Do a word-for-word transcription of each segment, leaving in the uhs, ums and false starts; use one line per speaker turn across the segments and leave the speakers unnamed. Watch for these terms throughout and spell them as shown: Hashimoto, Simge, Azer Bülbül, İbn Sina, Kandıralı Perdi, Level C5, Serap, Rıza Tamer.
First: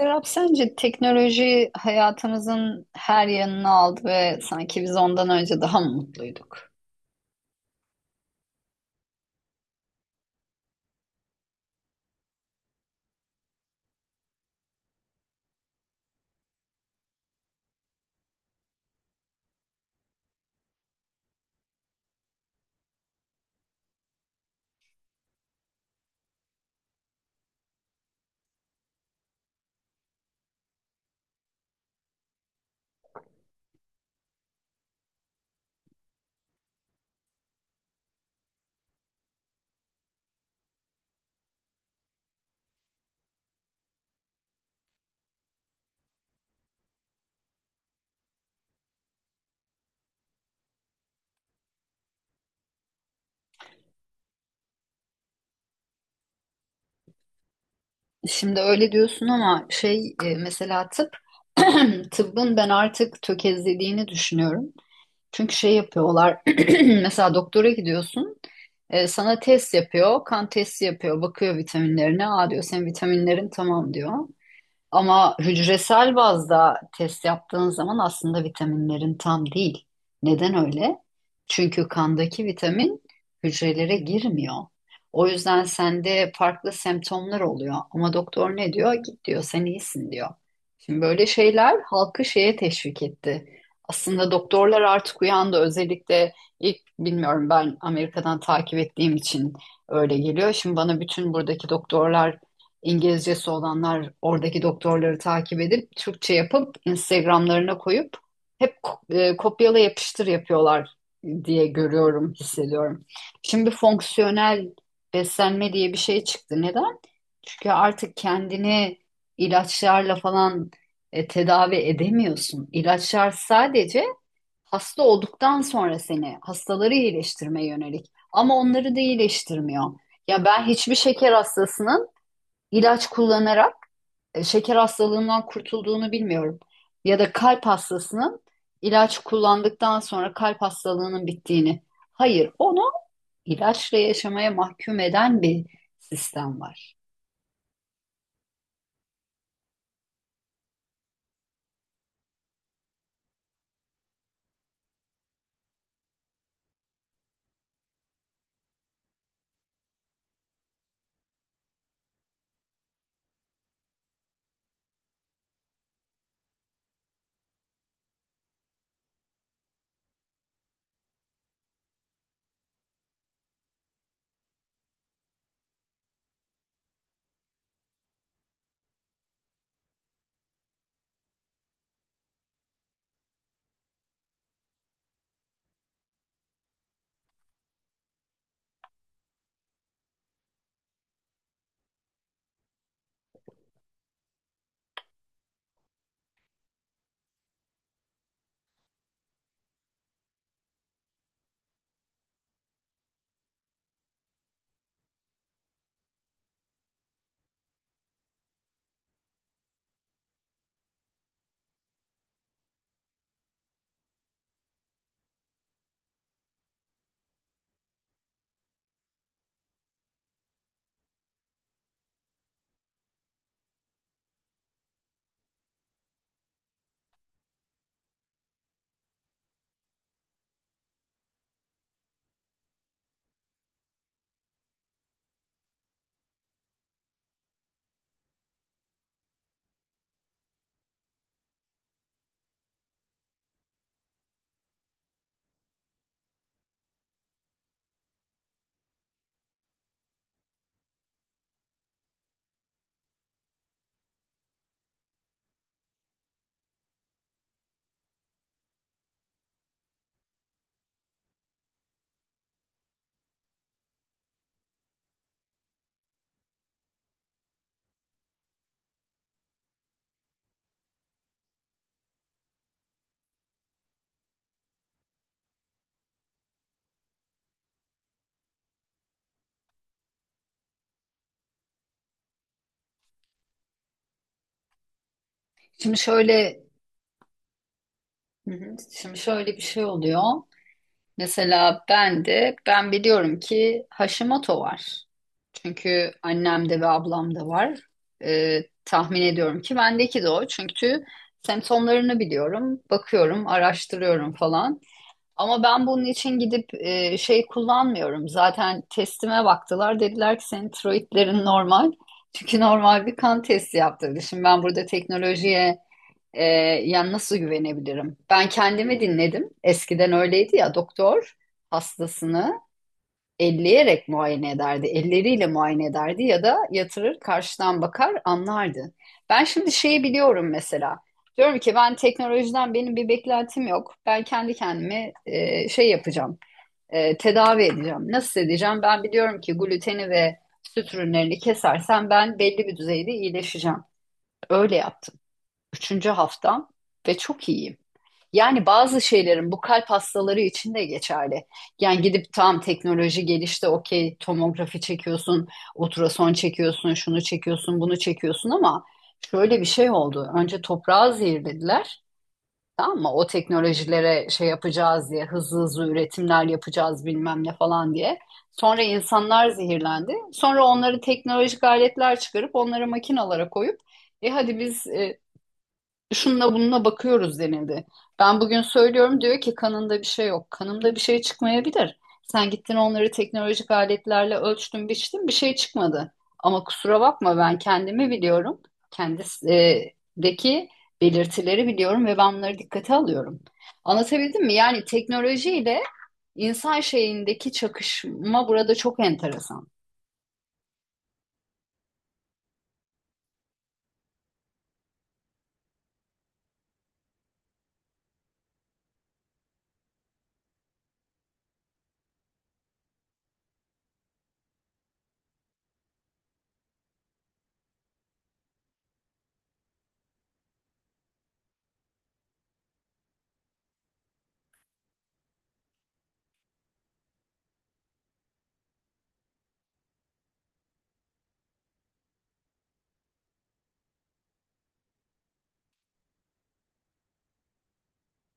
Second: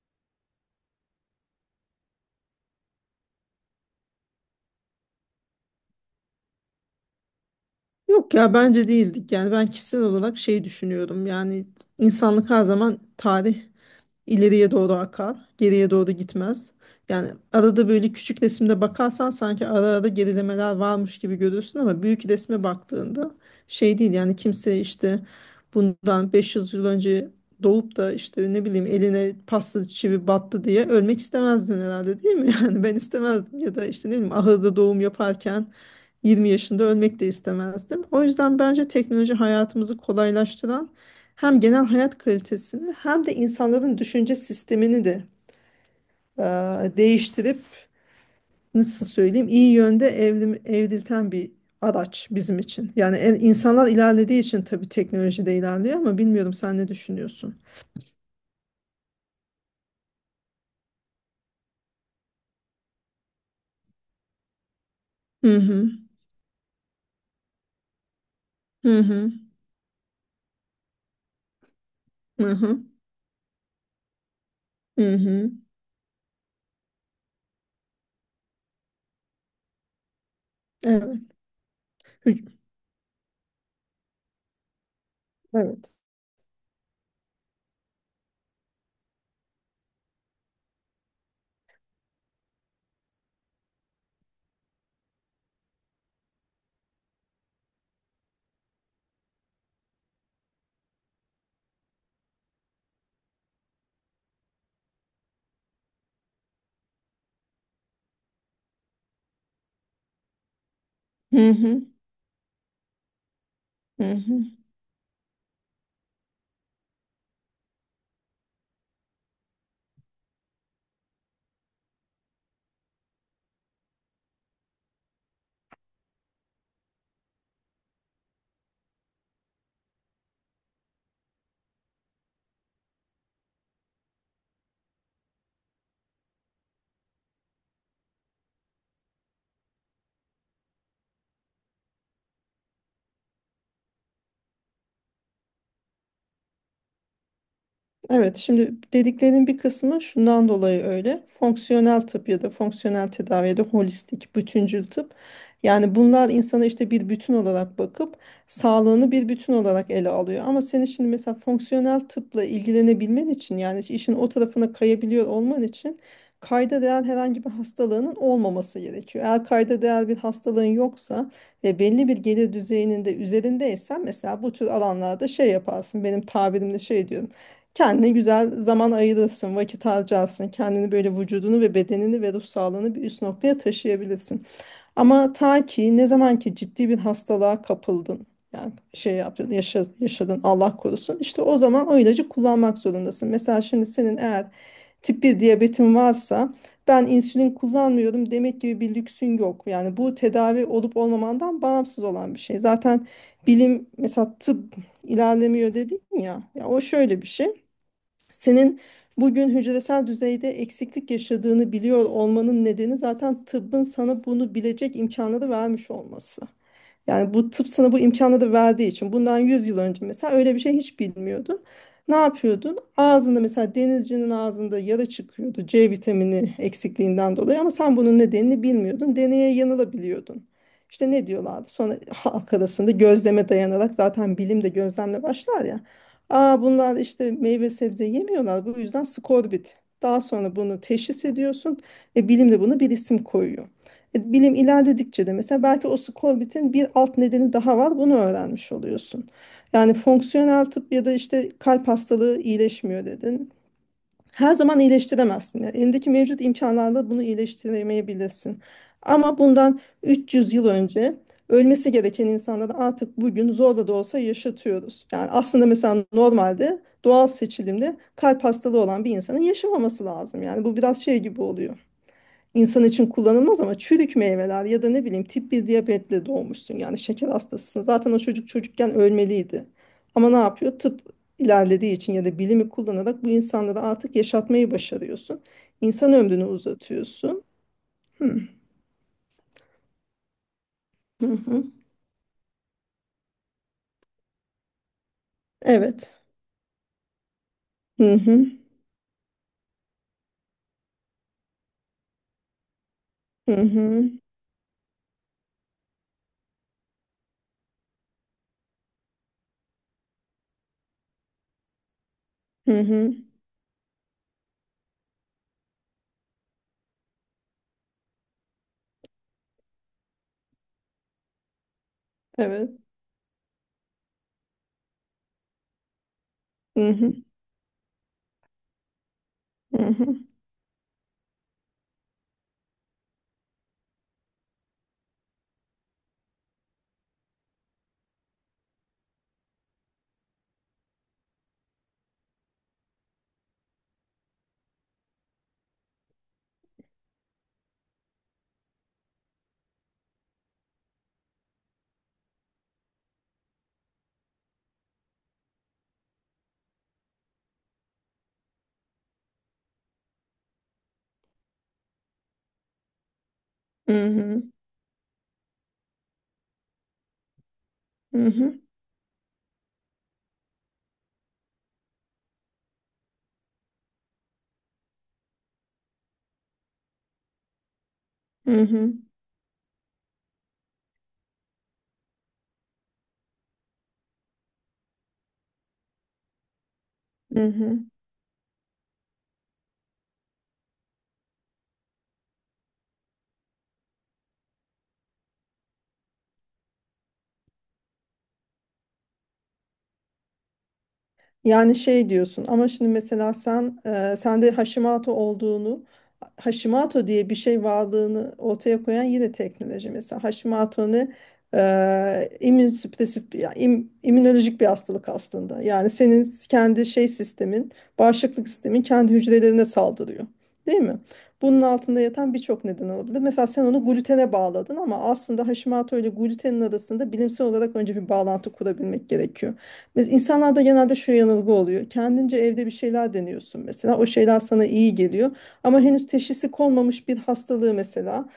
Serap, sence teknoloji hayatımızın her yanını aldı ve sanki biz ondan önce daha mı mutluyduk?
Yok ya bence değildik. Yani ben kişisel olarak şey düşünüyorum. Yani insanlık her zaman tarih İleriye doğru akar, geriye doğru gitmez. Yani arada böyle küçük resimde bakarsan sanki ara ara gerilemeler varmış gibi görürsün, ama büyük resme baktığında şey değil. Yani kimse işte bundan beş yüz yıl önce doğup da işte ne bileyim eline pasta çivi battı diye ölmek istemezdin herhalde, değil mi? Yani ben istemezdim, ya da işte ne bileyim ahırda doğum yaparken yirmi yaşında ölmek de istemezdim. O yüzden bence teknoloji hayatımızı kolaylaştıran, hem genel hayat kalitesini hem de insanların düşünce sistemini de e, değiştirip, nasıl söyleyeyim, iyi yönde evrim, evrilten bir araç bizim için. Yani en- insanlar ilerlediği için tabii teknoloji de ilerliyor, ama bilmiyorum, sen ne düşünüyorsun?
Şimdi öyle diyorsun ama şey e, mesela tıp, tıbbın ben artık tökezlediğini düşünüyorum.
Hı
Çünkü şey
hı.
yapıyorlar, mesela doktora gidiyorsun,
Hı
e,
hı.
sana test yapıyor, kan testi yapıyor, bakıyor vitaminlerine,
Hı
aa diyor
hı.
senin vitaminlerin tamam diyor.
Hı
Ama
hı.
hücresel bazda test yaptığın zaman aslında vitaminlerin tam değil. Neden öyle?
Evet.
Çünkü
Hü-
kandaki vitamin hücrelere girmiyor. O yüzden
Evet.
sende farklı semptomlar oluyor. Ama doktor ne diyor? Git diyor, sen iyisin diyor. Şimdi böyle şeyler halkı şeye teşvik etti. Aslında doktorlar artık uyandı. Özellikle ilk bilmiyorum ben Amerika'dan takip ettiğim için öyle geliyor. Şimdi bana bütün buradaki doktorlar İngilizcesi olanlar oradaki doktorları takip edip Türkçe yapıp Instagram'larına koyup hep ko- e, kopyala yapıştır yapıyorlar
Hı
diye
hı.
görüyorum, hissediyorum. Şimdi
Hı hı.
fonksiyonel beslenme diye bir şey çıktı. Neden? Çünkü artık kendini ilaçlarla falan e, tedavi edemiyorsun. İlaçlar sadece hasta olduktan sonra seni hastaları iyileştirmeye yönelik ama onları da iyileştirmiyor. Ya ben hiçbir şeker hastasının ilaç kullanarak e, şeker hastalığından kurtulduğunu bilmiyorum. Ya da kalp hastasının ilaç kullandıktan sonra kalp hastalığının bittiğini. Hayır, onu ilaçla yaşamaya mahkum eden bir sistem var.
Evet, şimdi dediklerinin bir kısmı şundan dolayı öyle. Fonksiyonel tıp ya da fonksiyonel tedavi ya da holistik, bütüncül tıp. Yani bunlar insana işte bir bütün olarak bakıp sağlığını bir bütün olarak ele alıyor. Ama senin şimdi mesela fonksiyonel tıpla ilgilenebilmen için, yani işin o tarafına kayabiliyor olman için, kayda değer herhangi bir hastalığının olmaması gerekiyor. Eğer kayda değer bir hastalığın yoksa ve belli bir gelir düzeyinin de üzerindeysen, mesela bu tür alanlarda şey yaparsın. Benim tabirimle şey diyorum. Kendine güzel zaman ayırırsın, vakit harcarsın. Kendini böyle vücudunu ve bedenini ve ruh sağlığını bir üst noktaya taşıyabilirsin. Ama ta ki ne zaman ki ciddi bir hastalığa kapıldın, yani şey yaptın, yaşadın, yaşadın, Allah korusun. İşte o zaman o ilacı kullanmak zorundasın. Mesela şimdi senin eğer tip bir diyabetin varsa, ben insülin kullanmıyorum demek gibi bir lüksün yok. Yani bu tedavi olup olmamandan bağımsız olan bir şey. Zaten bilim, mesela tıp ilerlemiyor dedin ya. Ya o şöyle bir şey. Senin bugün hücresel düzeyde eksiklik yaşadığını biliyor olmanın nedeni zaten tıbbın sana bunu bilecek imkanı da vermiş olması. Yani bu tıp sana bu imkanı da verdiği için; bundan yüz yıl önce mesela öyle bir şey hiç bilmiyordun. Ne yapıyordun? Ağzında, mesela denizcinin ağzında yara çıkıyordu C vitamini eksikliğinden dolayı, ama sen bunun nedenini bilmiyordun. Deneye yanılabiliyordun. İşte ne diyorlardı? Sonra halk arasında gözleme dayanarak, zaten bilim de gözlemle başlar ya. Aa, bunlar işte meyve sebze yemiyorlar, bu yüzden skorbut. Daha sonra bunu teşhis ediyorsun ve bilim de buna bir isim koyuyor. E, Bilim ilerledikçe de mesela belki o skorbitin bir alt nedeni daha var. Bunu öğrenmiş oluyorsun. Yani fonksiyonel tıp ya da işte kalp hastalığı iyileşmiyor dedin. Her zaman iyileştiremezsin. Yani elindeki mevcut imkanlarla bunu iyileştiremeyebilirsin. Ama bundan üç yüz yıl önce ölmesi gereken insanları artık bugün zorla da olsa yaşatıyoruz. Yani aslında mesela normalde doğal seçilimde kalp hastalığı olan bir insanın yaşamaması lazım. Yani bu biraz şey gibi oluyor, insan için kullanılmaz ama çürük meyveler, ya da ne bileyim tip bir diyabetle doğmuşsun, yani şeker hastasısın. Zaten o çocuk çocukken ölmeliydi. Ama ne yapıyor? Tıp ilerlediği için ya da bilimi kullanarak bu insanları artık yaşatmayı başarıyorsun.
Şimdi
İnsan ömrünü
şöyle,
uzatıyorsun. Hı
hı hı, şimdi şöyle bir şey oluyor.
hı. hı.
Mesela ben de ben biliyorum ki Hashimoto var. Çünkü
Evet.
annemde ve ablamda var.
Hı hı.
Ee, tahmin ediyorum ki bendeki de o. Çünkü semptomlarını biliyorum, bakıyorum,
Hı hı.
araştırıyorum falan. Ama ben bunun için gidip e, şey kullanmıyorum. Zaten testime baktılar. Dediler ki senin tiroidlerin normal. Çünkü
Hı
normal
hı.
bir kan testi yaptırdı. Şimdi ben burada teknolojiye e, yani nasıl güvenebilirim? Ben kendimi dinledim. Eskiden öyleydi ya doktor hastasını
Evet.
elleyerek muayene ederdi. Elleriyle muayene ederdi ya da
Hı hı.
yatırır karşıdan bakar anlardı. Ben şimdi
Hı
şeyi
hı.
biliyorum mesela. Diyorum ki ben teknolojiden benim bir beklentim yok. Ben kendi kendime e, şey yapacağım. E, tedavi edeceğim. Nasıl edeceğim? Ben biliyorum ki gluteni ve süt ürünlerini kesersem ben belli bir düzeyde iyileşeceğim. Öyle yaptım. Üçüncü haftam ve çok iyiyim. Yani bazı şeylerin bu kalp hastaları için de geçerli. Yani gidip tam teknoloji gelişti, okey tomografi çekiyorsun, ultrason çekiyorsun, şunu çekiyorsun, bunu çekiyorsun ama şöyle bir şey oldu. Önce toprağı zehirlediler. Tamam mı? O
Hı
teknolojilere
hı.
şey yapacağız diye, hızlı hızlı üretimler yapacağız bilmem ne falan diye.
Hı hı.
Sonra insanlar zehirlendi. Sonra onları teknolojik aletler çıkarıp onları makinalara koyup e hadi biz e, şununla bununla bakıyoruz denildi. Ben
Hı
bugün
hı.
söylüyorum diyor ki kanında bir şey yok. Kanımda bir şey çıkmayabilir. Sen gittin onları teknolojik aletlerle ölçtün, biçtin bir şey çıkmadı. Ama kusura bakma
Hı
ben
hı.
kendimi biliyorum. Kendisindeki belirtileri biliyorum ve ben bunları dikkate alıyorum. Anlatabildim mi? Yani teknolojiyle insan şeyindeki çakışma burada çok enteresan.
Yani şey diyorsun ama şimdi mesela sen e, sende Hashimoto olduğunu, Hashimoto diye bir şey varlığını ortaya koyan yine teknoloji. Mesela Hashimoto ne? e, immünsüpresif ya, im- immünolojik bir hastalık aslında. Yani senin kendi şey sistemin, bağışıklık sistemin kendi hücrelerine saldırıyor, değil mi? Bunun altında yatan birçok neden olabilir. Mesela sen onu glutene bağladın, ama aslında Hashimoto ile glutenin arasında bilimsel olarak önce bir bağlantı kurabilmek gerekiyor. Biz insanlarda genelde şu yanılgı oluyor. Kendince evde bir şeyler deniyorsun mesela. O şeyler sana iyi geliyor. Ama henüz teşhisi konmamış bir hastalığı mesela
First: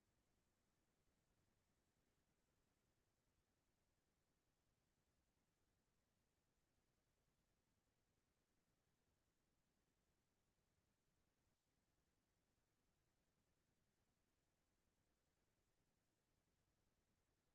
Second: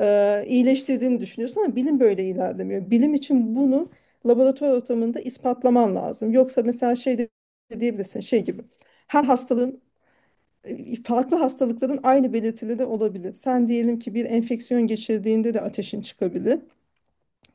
e, iyileştirdiğini düşünüyorsun, ama bilim böyle ilerlemiyor. Bilim için bunu laboratuvar ortamında ispatlaman lazım. Yoksa mesela şey de diyebilirsin, şey gibi. Her hastalığın, e, farklı hastalıkların aynı belirtileri olabilir. Sen diyelim ki bir enfeksiyon geçirdiğinde de ateşin çıkabilir.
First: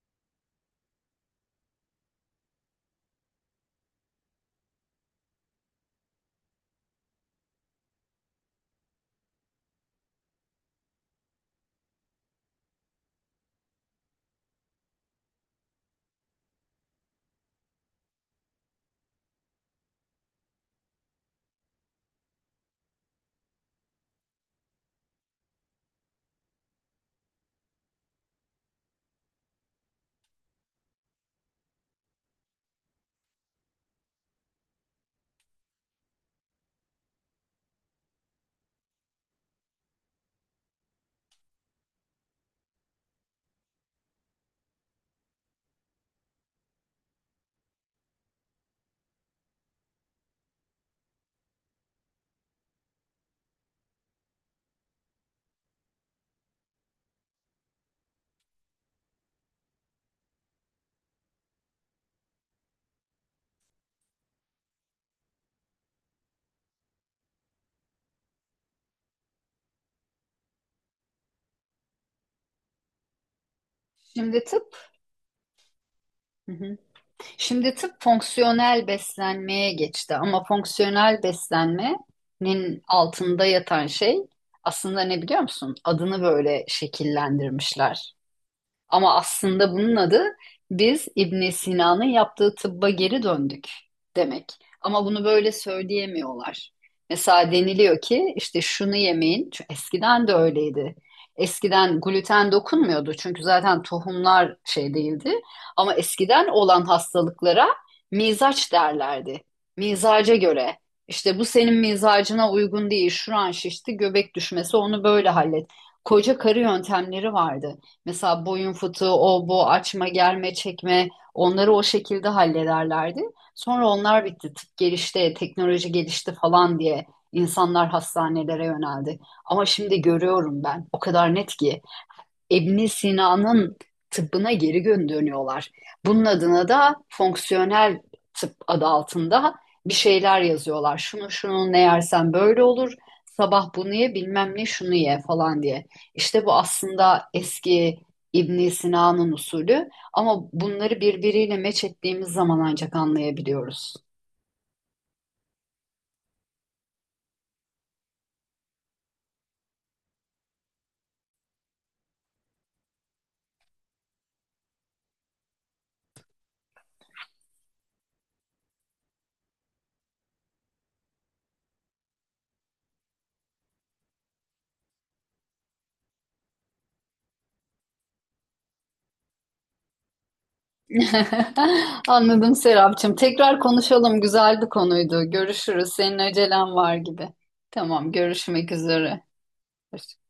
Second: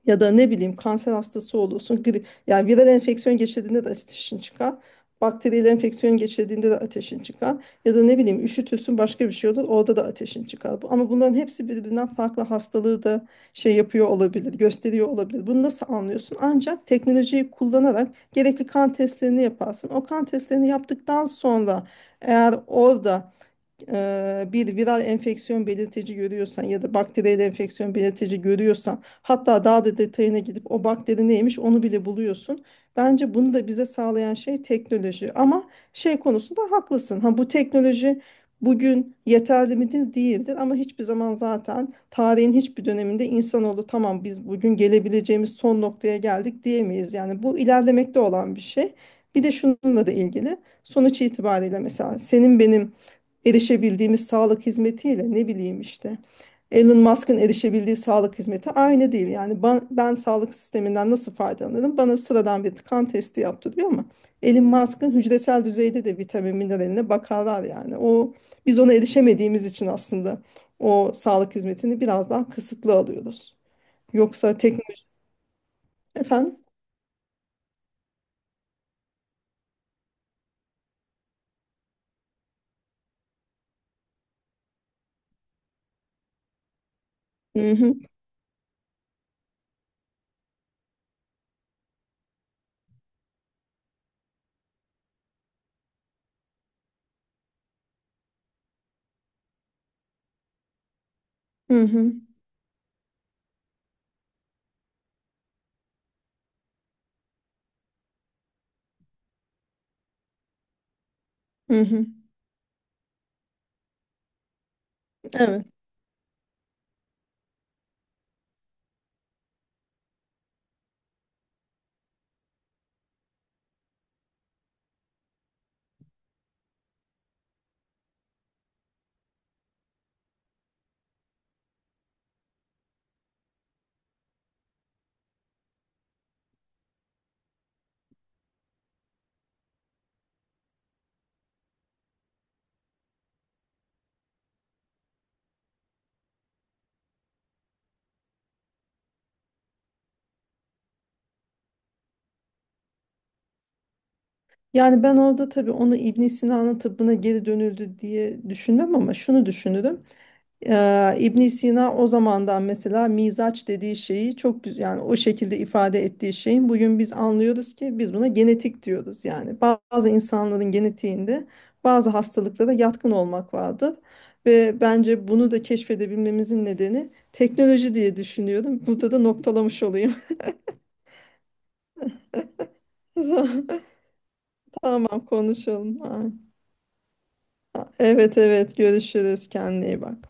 Ya da ne bileyim kanser hastası olursun. Gri, yani viral enfeksiyon geçirdiğinde de ateşin çıkar. Bakteriyel enfeksiyon geçirdiğinde de ateşin çıkar. Ya da ne bileyim üşütürsün, başka bir şey olur, orada da ateşin çıkar. Bu- Ama bunların hepsi birbirinden farklı hastalığı da şey yapıyor olabilir, gösteriyor olabilir. Bunu nasıl anlıyorsun? Ancak teknolojiyi kullanarak gerekli kan testlerini yaparsın. O kan testlerini yaptıktan sonra eğer orada e, bir viral enfeksiyon belirtici görüyorsan ya da bakteriyel enfeksiyon belirtici görüyorsan, hatta daha da detayına gidip o bakteri neymiş onu bile buluyorsun. Bence bunu da bize sağlayan şey teknoloji, ama şey konusunda haklısın. Ha, bu teknoloji bugün yeterli midir? Değildir, ama hiçbir zaman, zaten tarihin hiçbir döneminde insanoğlu tamam biz bugün gelebileceğimiz son noktaya geldik diyemeyiz. Yani bu ilerlemekte olan bir şey. Bir de şununla da ilgili, sonuç itibariyle mesela senin benim erişebildiğimiz sağlık hizmetiyle ne bileyim işte Elon Musk'ın erişebildiği sağlık hizmeti aynı değil. Yani ben, ben sağlık sisteminden nasıl faydalanırım? Bana sıradan bir kan testi yaptırıyor, ama Elon Musk'ın hücresel düzeyde de vitamin mineraline bakarlar yani. O, biz ona erişemediğimiz için aslında o sağlık hizmetini biraz daha kısıtlı alıyoruz.
Şimdi
Yoksa
tıp.
teknoloji
Hı
efendim.
hı. Şimdi tıp fonksiyonel beslenmeye geçti ama fonksiyonel beslenmenin altında yatan şey aslında ne biliyor musun? Adını böyle
Hı hı,
şekillendirmişler. Ama aslında bunun adı biz İbn Sina'nın yaptığı tıbba geri döndük demek. Ama bunu böyle söyleyemiyorlar. Mesela deniliyor ki işte şunu yemeyin. Çünkü eskiden de öyleydi.
hı
Eskiden
hı,
gluten dokunmuyordu çünkü zaten tohumlar şey değildi. Ama eskiden olan hastalıklara mizaç derlerdi. Mizaca göre. İşte bu senin
hı hı.
mizacına uygun değil. Şuran şişti, göbek düşmesi onu böyle
Evet.
hallet. Koca karı yöntemleri vardı. Mesela boyun fıtığı, o bu, açma, germe, çekme onları o şekilde hallederlerdi. Sonra onlar bitti. Tıp gelişti, teknoloji gelişti falan diye insanlar hastanelere yöneldi. Ama şimdi görüyorum ben o kadar net ki İbn Sina'nın tıbbına geri dönüyorlar. Bunun adına da fonksiyonel tıp adı altında bir şeyler yazıyorlar. Şunu şunu ne yersen böyle olur. Sabah bunu ye, bilmem ne şunu ye falan diye. İşte bu aslında eski İbn Sina'nın usulü ama bunları birbiriyle meç ettiğimiz zaman ancak anlayabiliyoruz.
Yani ben orada tabii onu İbn Sina'nın tıbbına geri dönüldü diye düşünmem, ama şunu düşünürüm. Ee, İbn Sina o zamandan mesela mizaç dediği şeyi çok güzel, yani o şekilde ifade ettiği şeyin bugün biz anlıyoruz ki biz buna genetik diyoruz. Yani bazı insanların genetiğinde bazı hastalıklara yatkın olmak vardır. Ve bence bunu da keşfedebilmemizin nedeni teknoloji diye düşünüyorum. Burada da noktalamış olayım.
Anladım Serapcığım. Tekrar konuşalım. Güzel bir konuydu.
Tamam,
Görüşürüz.
konuşalım.
Senin acelen var gibi. Tamam,
Evet,
görüşmek
evet,
üzere.
görüşürüz, kendine iyi bak.